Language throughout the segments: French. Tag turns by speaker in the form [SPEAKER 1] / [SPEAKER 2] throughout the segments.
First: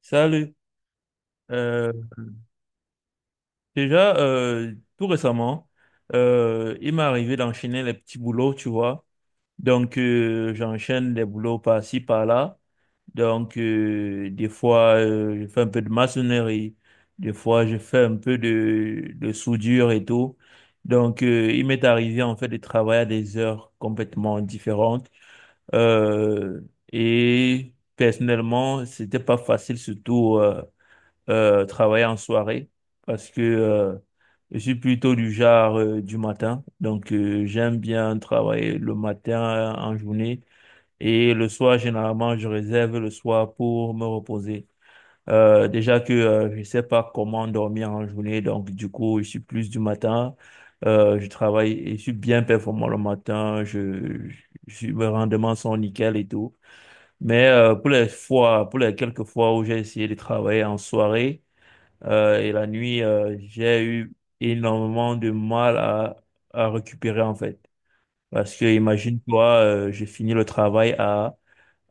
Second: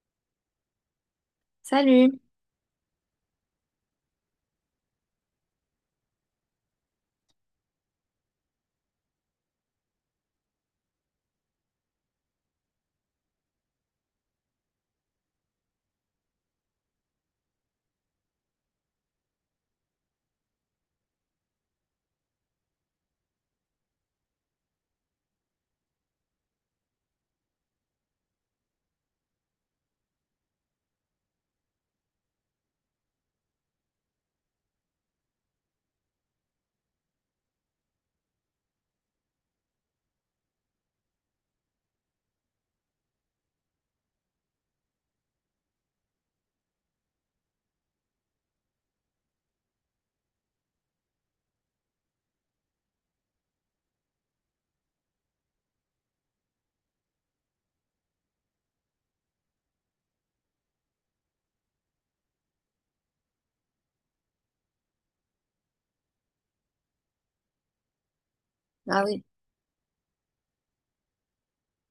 [SPEAKER 1] Salut. Euh,
[SPEAKER 2] Salut.
[SPEAKER 1] Déjà, tout récemment, il m'est arrivé d'enchaîner les petits boulots, tu vois. Donc, j'enchaîne des boulots par-ci, par-là. Donc, des fois, je fais un peu de maçonnerie. Des fois, je fais un peu de soudure et tout. Donc, il m'est arrivé, en fait, de travailler à des heures complètement différentes. Euh, et personnellement, c'était pas facile, surtout travailler en soirée parce que je suis plutôt du genre du matin. Donc, j'aime bien travailler le matin en journée, et le soir, généralement, je réserve le soir pour me reposer. Déjà que je sais pas comment dormir en journée, donc du coup, je suis plus du matin. Je travaille et je suis bien performant le matin. Mes rendements sont nickel et tout. Mais pour les fois, pour les quelques fois où j'ai essayé de travailler en soirée, et la nuit, j'ai eu énormément de mal à récupérer en fait. Parce que
[SPEAKER 2] Ah oui.
[SPEAKER 1] imagine-toi, j'ai fini le travail à,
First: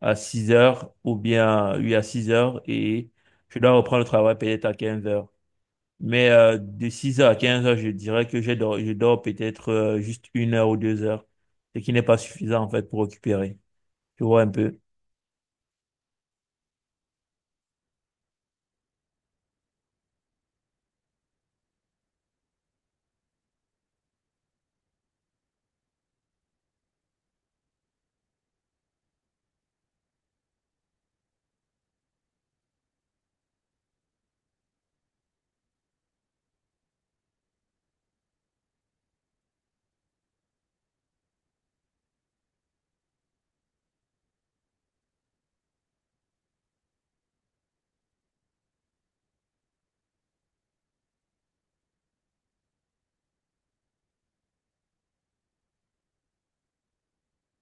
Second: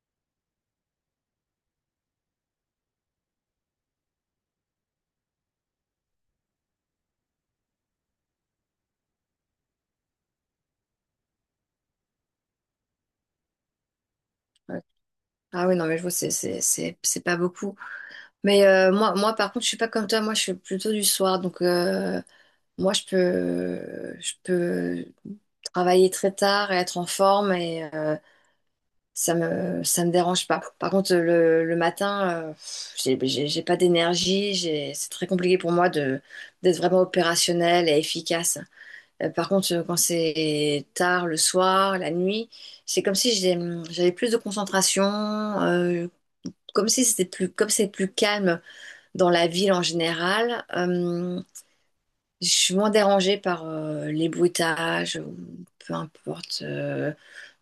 [SPEAKER 1] à 6 h ou bien, oui, à 6 h, et je dois reprendre le travail peut-être à 15 h. Mais de 6 h à 15 h, je dirais que je dors peut-être juste une heure ou 2 heures, ce qui n'est pas suffisant en fait pour récupérer. Tu vois un peu.
[SPEAKER 2] Ouais. Ah oui, non, mais je vois, c'est pas beaucoup. Mais moi, par contre, je suis pas comme toi. Moi, je suis plutôt du soir. Donc, moi, je peux travailler très tard et être en forme et ça me dérange pas. Par contre, le matin, pff, j'ai pas d'énergie. C'est très compliqué pour moi de, d'être vraiment opérationnelle et efficace. Par contre, quand c'est tard, le soir, la nuit, c'est comme si j'avais plus de concentration, comme si comme c'est plus calme dans la ville en général. Je suis moins dérangée par les bruitages, ou peu importe,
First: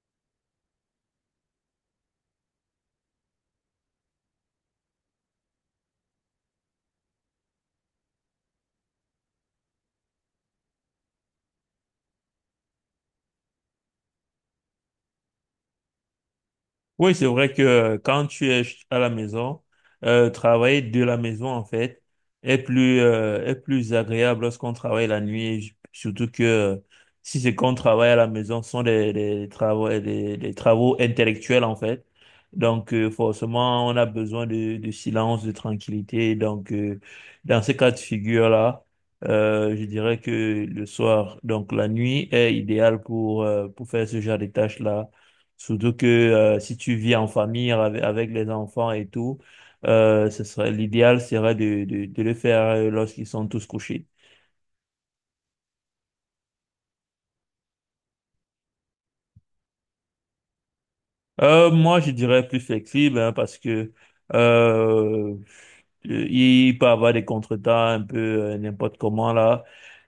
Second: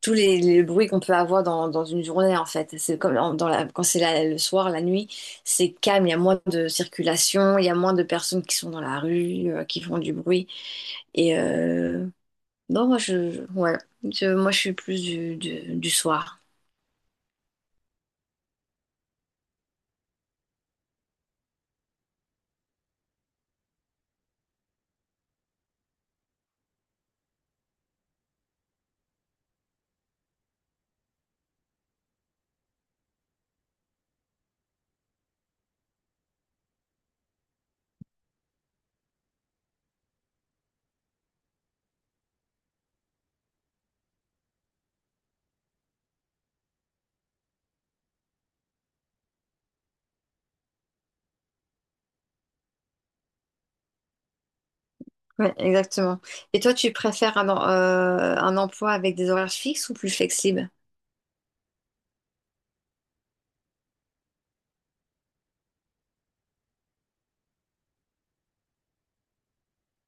[SPEAKER 2] les bruits qu'on peut avoir dans une journée en fait. Quand c'est le soir, la nuit, c'est calme, il y a moins de circulation, il y a moins de personnes qui sont dans la rue, qui font du bruit. Et euh, non, voilà. Moi, je suis plus du soir.
[SPEAKER 1] Oui, c'est vrai que quand tu es à la maison, travailler de la maison, en fait, est est plus agréable lorsqu'on travaille la nuit, surtout que si c'est qu'on travaille à la maison, ce sont des travaux, des travaux intellectuels, en fait. Donc, forcément, on a besoin de silence, de tranquillité. Donc, dans ces cas de figure-là, je dirais que le soir, donc la nuit est idéale pour faire ce genre de tâches-là. Surtout que si tu vis en famille avec les enfants et tout, ce serait l'idéal serait de le faire lorsqu'ils sont tous couchés.
[SPEAKER 2] Ouais, exactement. Et toi, tu préfères un emploi avec des horaires fixes ou plus flexibles?
[SPEAKER 1] Moi, je dirais plus flexible hein, parce que euh, il peut avoir des contretemps un peu n'importe comment là.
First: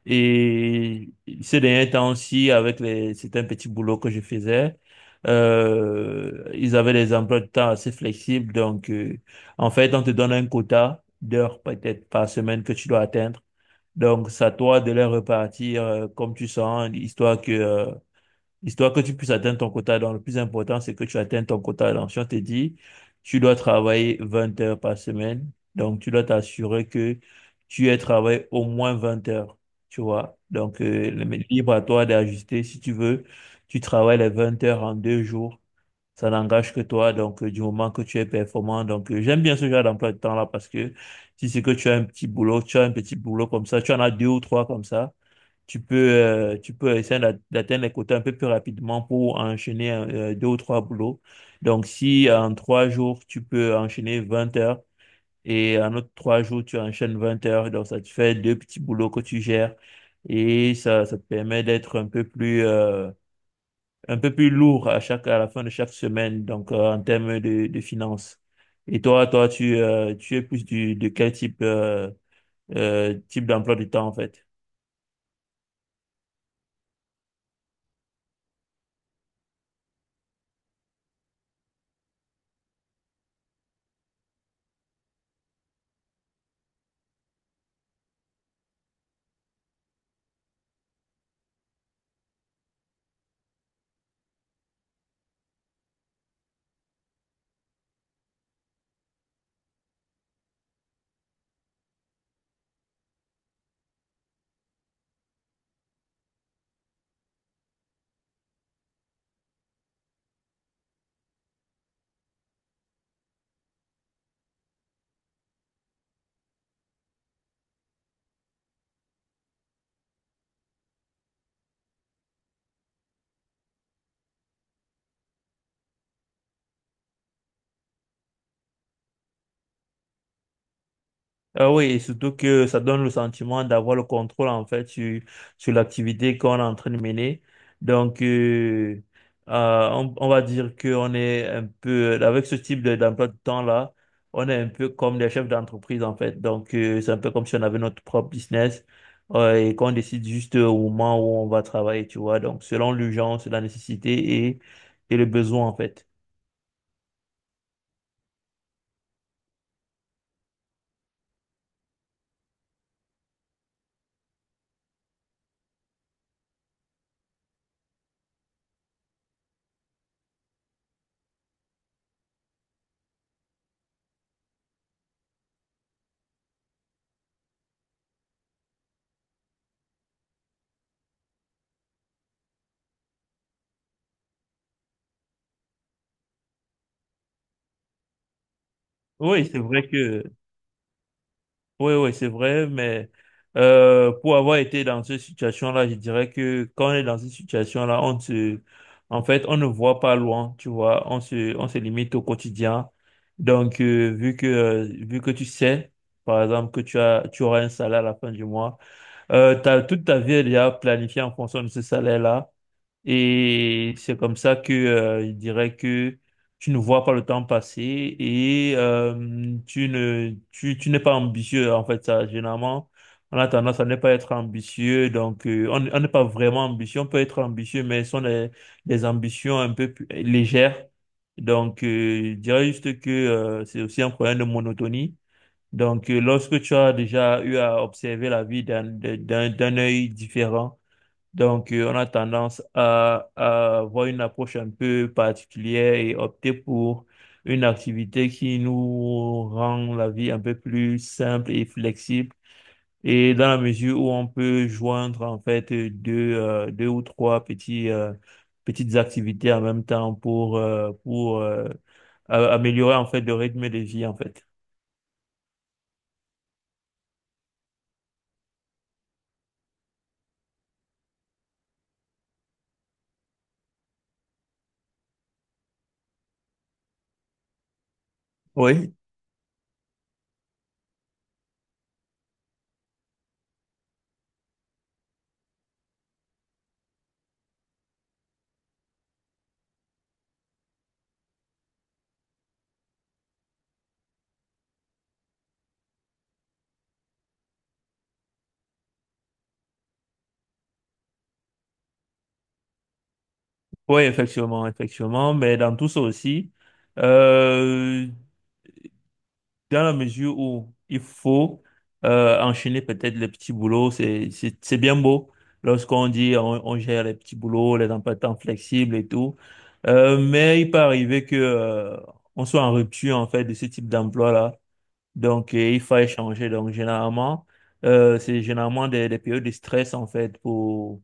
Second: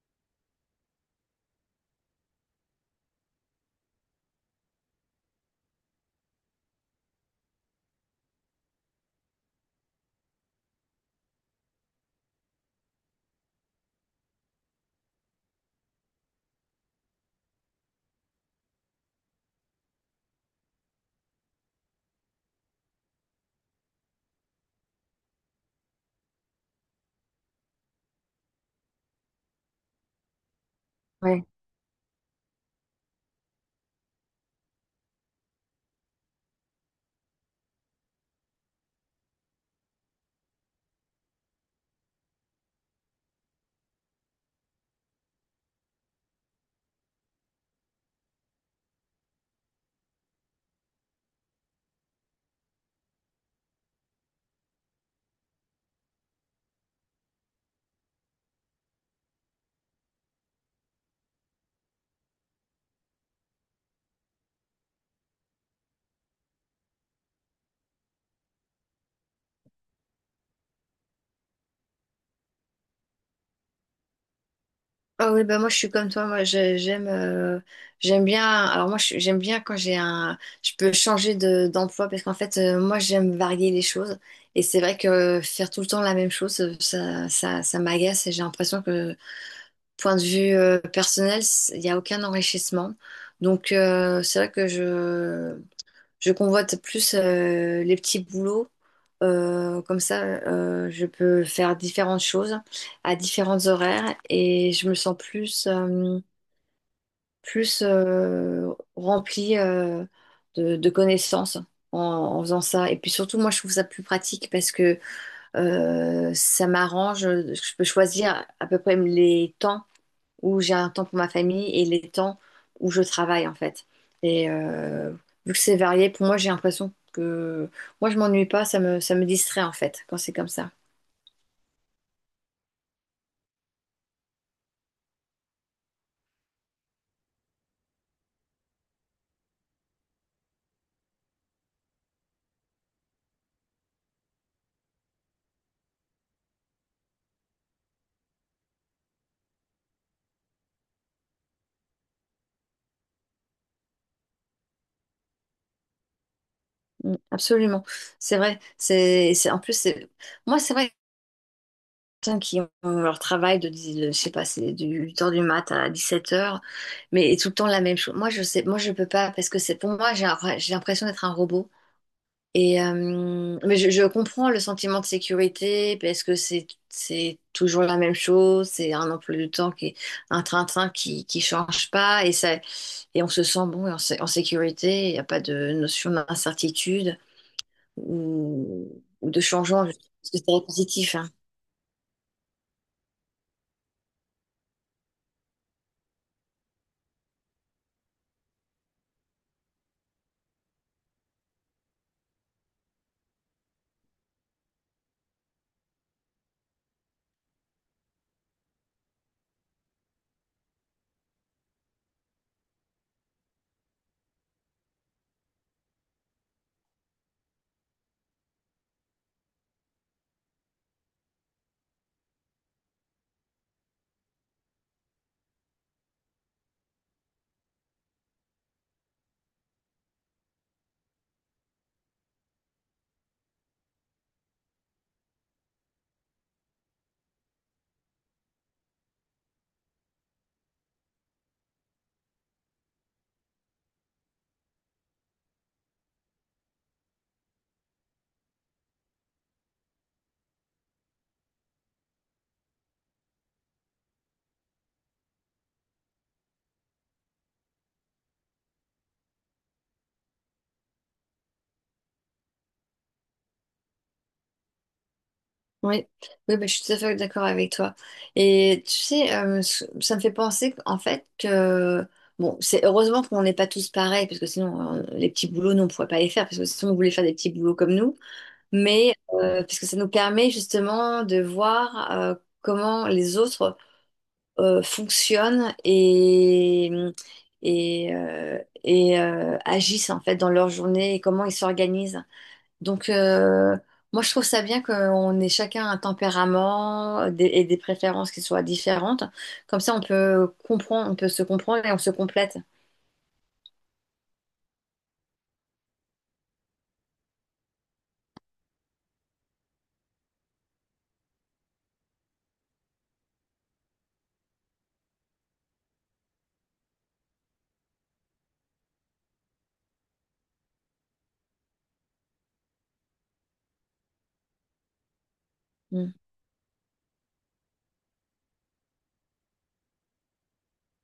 [SPEAKER 1] Et ces derniers temps aussi, avec les certains petits boulots que je faisais, ils avaient des emplois de temps assez flexibles. Donc, en fait, on te donne un quota d'heures peut-être par semaine que tu dois atteindre. Donc, c'est à toi de les repartir comme tu sens, histoire que tu puisses atteindre ton quota d'heures. Le plus important, c'est que tu atteignes ton quota d'heures. Si on te dit, tu dois travailler 20 heures par semaine, donc tu dois t'assurer que tu aies travaillé au moins 20 heures. Tu vois? Donc, mais
[SPEAKER 2] Ouais.
[SPEAKER 1] libre à toi d'ajuster. Si tu veux, tu travailles les 20 heures en deux jours. Ça n'engage que toi. Donc, du moment que tu es performant. Donc, j'aime bien ce genre d'emploi de temps-là, parce que si c'est que tu as un petit boulot, tu as un petit boulot comme ça, tu en as deux ou trois comme ça, tu peux essayer d'atteindre les quotas un peu plus rapidement pour enchaîner deux ou trois boulots. Donc, si en trois jours, tu peux enchaîner 20 heures, et en autre trois jours, tu enchaînes 20 heures, donc ça te fait deux petits boulots que tu gères, et ça te permet d'être un peu un peu plus lourd à chaque, à la fin de chaque semaine, donc en termes de finances. Et toi, tu es plus de quel type type d'emploi du temps en fait?
[SPEAKER 2] Ah oui, bah moi, je suis comme toi. J'aime j'aime bien. Alors, j'aime bien quand j'ai un. Je peux changer d'emploi parce qu'en fait, moi, j'aime varier les choses. Et c'est vrai que faire tout le temps la même chose, ça m'agace et j'ai l'impression que, point de vue personnel, il n'y a aucun enrichissement. Donc, c'est vrai que je. Je convoite plus les petits boulots. Comme ça, je peux faire différentes choses à différents horaires et je me sens plus, plus remplie de connaissances en faisant ça. Et puis surtout, moi, je trouve ça plus pratique parce que ça m'arrange. Je peux choisir à peu près les temps où j'ai un temps pour ma famille et les temps où je travaille en fait. Et euh, vu que c'est varié, pour moi j'ai l'impression que moi je m'ennuie pas, ça me distrait en fait quand c'est comme ça.
[SPEAKER 1] Ah oui, et surtout que ça donne le sentiment d'avoir le contrôle en fait sur l'activité qu'on est en train de mener. Donc, on va dire qu'on est un peu, avec ce d'emploi de temps-là, on est un peu comme des chefs d'entreprise en fait. Donc, c'est un peu comme si on avait notre propre business et qu'on décide juste au moment où on va travailler, tu vois. Donc, selon l'urgence, la nécessité et le besoin en fait.
[SPEAKER 2] Mm, absolument, c'est vrai. En plus c'est moi c'est vrai. Que les Personnes qui ont leur travail je sais pas, c'est du 8 h du mat à 17 h, mais tout le temps la même chose. Moi, je peux pas parce que c'est pour moi, j'ai l'impression d'être un robot. Mais je comprends le sentiment de sécurité parce que c'est toujours la même chose, c'est un emploi du temps qui est un train-train qui change pas et ça et on se sent bon et en sécurité, il n'y a pas de notion d'incertitude ou de
[SPEAKER 1] Oui, c'est
[SPEAKER 2] changeant,
[SPEAKER 1] vrai
[SPEAKER 2] parce que
[SPEAKER 1] que
[SPEAKER 2] c'est très positif, hein.
[SPEAKER 1] Oui, oui, c'est vrai, mais pour avoir été dans cette situation-là, je dirais que quand on est dans cette situation-là, en fait, on ne voit pas loin, tu vois, on se limite au quotidien. Donc, vu que tu sais, par exemple, que tu auras un salaire à la fin du mois. Toute ta vie, elle est déjà planifiée en fonction de ce salaire-là. Et c'est comme ça que il dirait que tu ne vois pas le temps passer, et tu ne tu, tu n'es pas ambitieux en fait. Ça généralement on a tendance à ne pas être ambitieux, donc on n'est pas vraiment ambitieux. On peut être ambitieux, mais ce sont des ambitions un peu plus légères. Donc je dirais juste que c'est aussi un problème de monotonie. Donc, lorsque tu as déjà eu à observer la vie d'un de- d'un d'un œil différent, donc on a tendance à avoir une approche un peu particulière, et opter pour une activité qui nous rend la vie un peu plus simple et flexible. Et dans la mesure où on peut joindre en fait deux ou trois petites activités en même temps, pour améliorer en fait le rythme de vie en fait.
[SPEAKER 2] Oui, oui bah, je suis tout à fait d'accord avec toi. Et tu sais, ça me fait penser qu'en fait que, bon, c'est heureusement qu'on n'est pas tous pareils, parce que sinon, les petits boulots, nous, on ne pourrait pas les faire, parce que si on voulait faire des petits boulots comme nous,
[SPEAKER 1] Oui,
[SPEAKER 2] mais parce que ça nous permet justement de voir comment les autres fonctionnent et, euh, et agissent en fait dans leur journée et comment ils s'organisent. Donc, moi, je trouve ça bien qu'on ait chacun un tempérament et des préférences qui soient différentes. Comme ça, on peut comprendre, on peut se comprendre et on se complète.
[SPEAKER 1] oui, effectivement, effectivement, mais dans tout ça aussi, euh, dans la mesure où il faut enchaîner peut-être les petits boulots. C'est bien beau lorsqu'on dit on gère les petits boulots, les emplois de temps flexibles et tout, mais il peut arriver que on soit en rupture en fait de ce type d'emploi-là. Donc il faut
[SPEAKER 2] Mm.
[SPEAKER 1] échanger. Donc généralement, c'est généralement des périodes de stress en fait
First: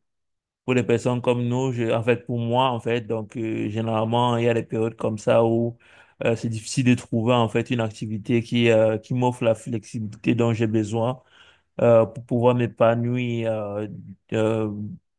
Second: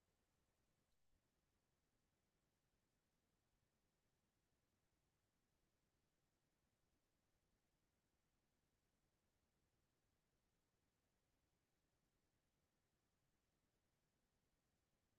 [SPEAKER 1] pour les personnes comme nous, en fait, pour moi, en fait. Donc, généralement, il y a des périodes comme ça où c'est difficile de trouver, en fait, une activité qui m'offre la flexibilité dont j'ai besoin pour pouvoir m'épanouir euh,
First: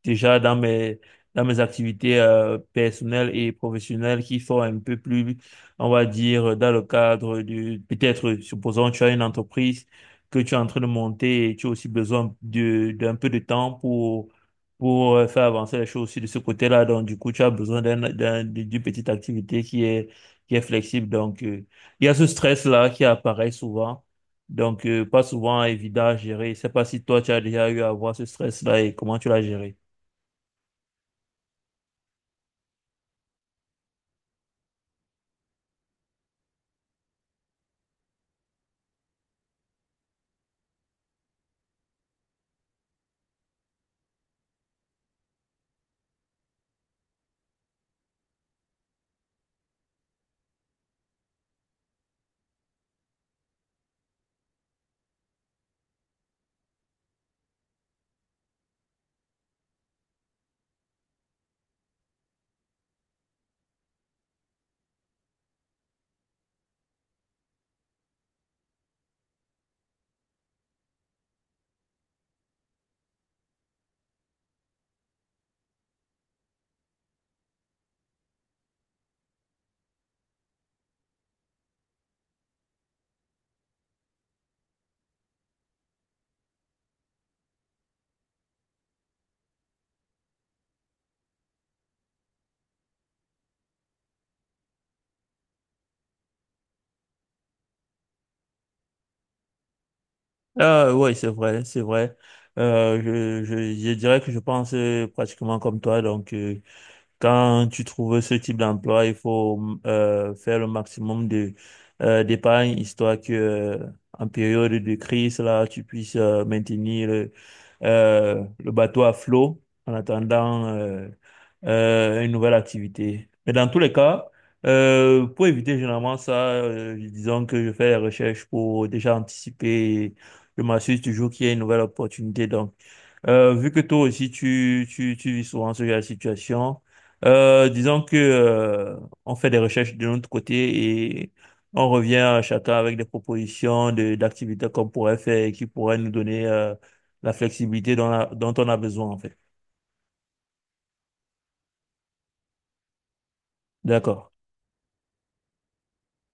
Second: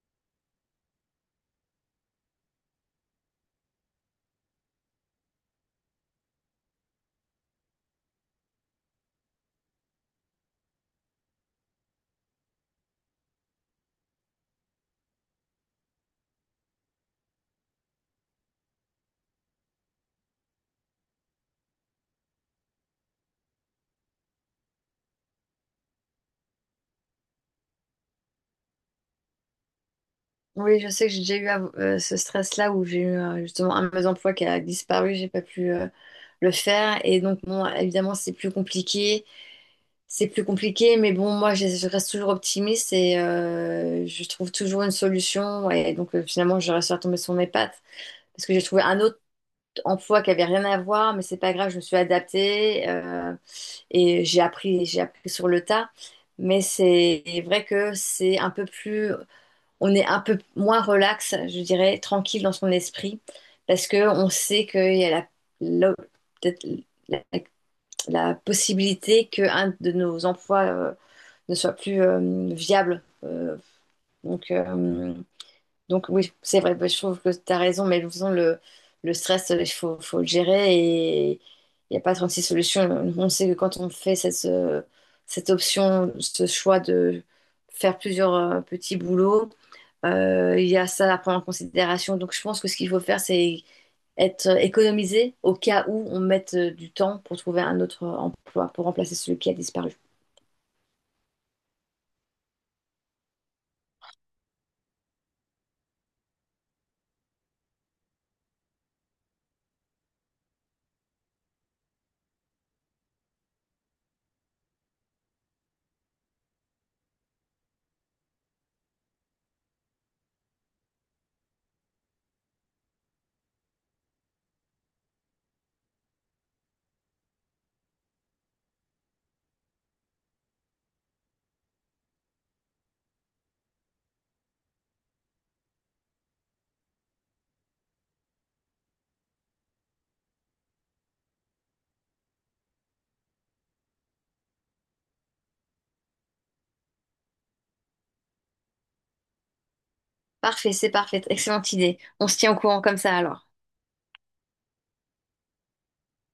[SPEAKER 1] déjà dans dans mes activités personnelles et professionnelles, qui sont un peu plus, on va dire, dans le cadre du, peut-être, supposons, tu as une entreprise que tu es en train de monter, et tu as aussi besoin d'un peu de temps pour faire avancer les choses aussi de ce côté-là. Donc, du coup, tu as besoin d'une petite activité qui est flexible. Donc, il y a ce stress-là qui apparaît souvent. Donc, pas souvent évident à gérer. Je sais pas si toi, tu as déjà eu à avoir ce stress-là, et comment tu l'as géré.
[SPEAKER 2] Oui, je sais que j'ai déjà eu à- ce stress-là où j'ai eu justement un de mes emplois qui a disparu, j'ai pas pu le faire. Et donc, bon, évidemment, c'est plus compliqué. C'est plus compliqué, mais bon, je reste toujours optimiste et je trouve toujours une solution. Et donc, finalement, je reste retombée sur mes pattes parce que j'ai trouvé un autre emploi qui avait rien à voir, mais c'est pas grave, je me suis adaptée, et j'ai appris sur le tas. Mais c'est vrai que c'est un peu plus, on est un peu moins relax, je dirais, tranquille dans son esprit, parce que on sait qu'il y a la- peut-être la- la possibilité que un de nos emplois ne soit plus viable. Donc, euh, donc oui, c'est vrai, bah, je trouve que tu as raison, mais de toute façon, le stress, faut le gérer et il n'y a pas 36 solutions. On sait que quand on fait cette option, ce choix de faire plusieurs petits boulots, il y a ça à prendre en considération. Donc je pense que ce qu'il faut faire, c'est être économisé au cas où on mette du temps pour trouver un autre emploi, pour remplacer celui qui a disparu.
[SPEAKER 1] Ah, oui, c'est vrai, c'est vrai. Je dirais que je pense pratiquement comme toi. Donc, quand tu trouves ce type d'emploi, il faut faire le maximum de d'épargne, histoire que en période de crise, là, tu puisses maintenir le bateau à flot en attendant une nouvelle activité. Mais dans tous les cas, pour éviter généralement ça, disons que je fais des recherches pour déjà anticiper. Je m'assure toujours qu'il y a une nouvelle opportunité. Donc, vu que toi aussi tu vis souvent ce genre de situation, disons que on fait des recherches de notre côté, et on revient à chacun avec des propositions de d'activités qu'on pourrait faire, et qui pourraient nous donner la flexibilité dont on a besoin en fait.
[SPEAKER 2] Parfait, c'est parfait, excellente idée. On se tient au courant comme ça alors.
[SPEAKER 1] D'accord.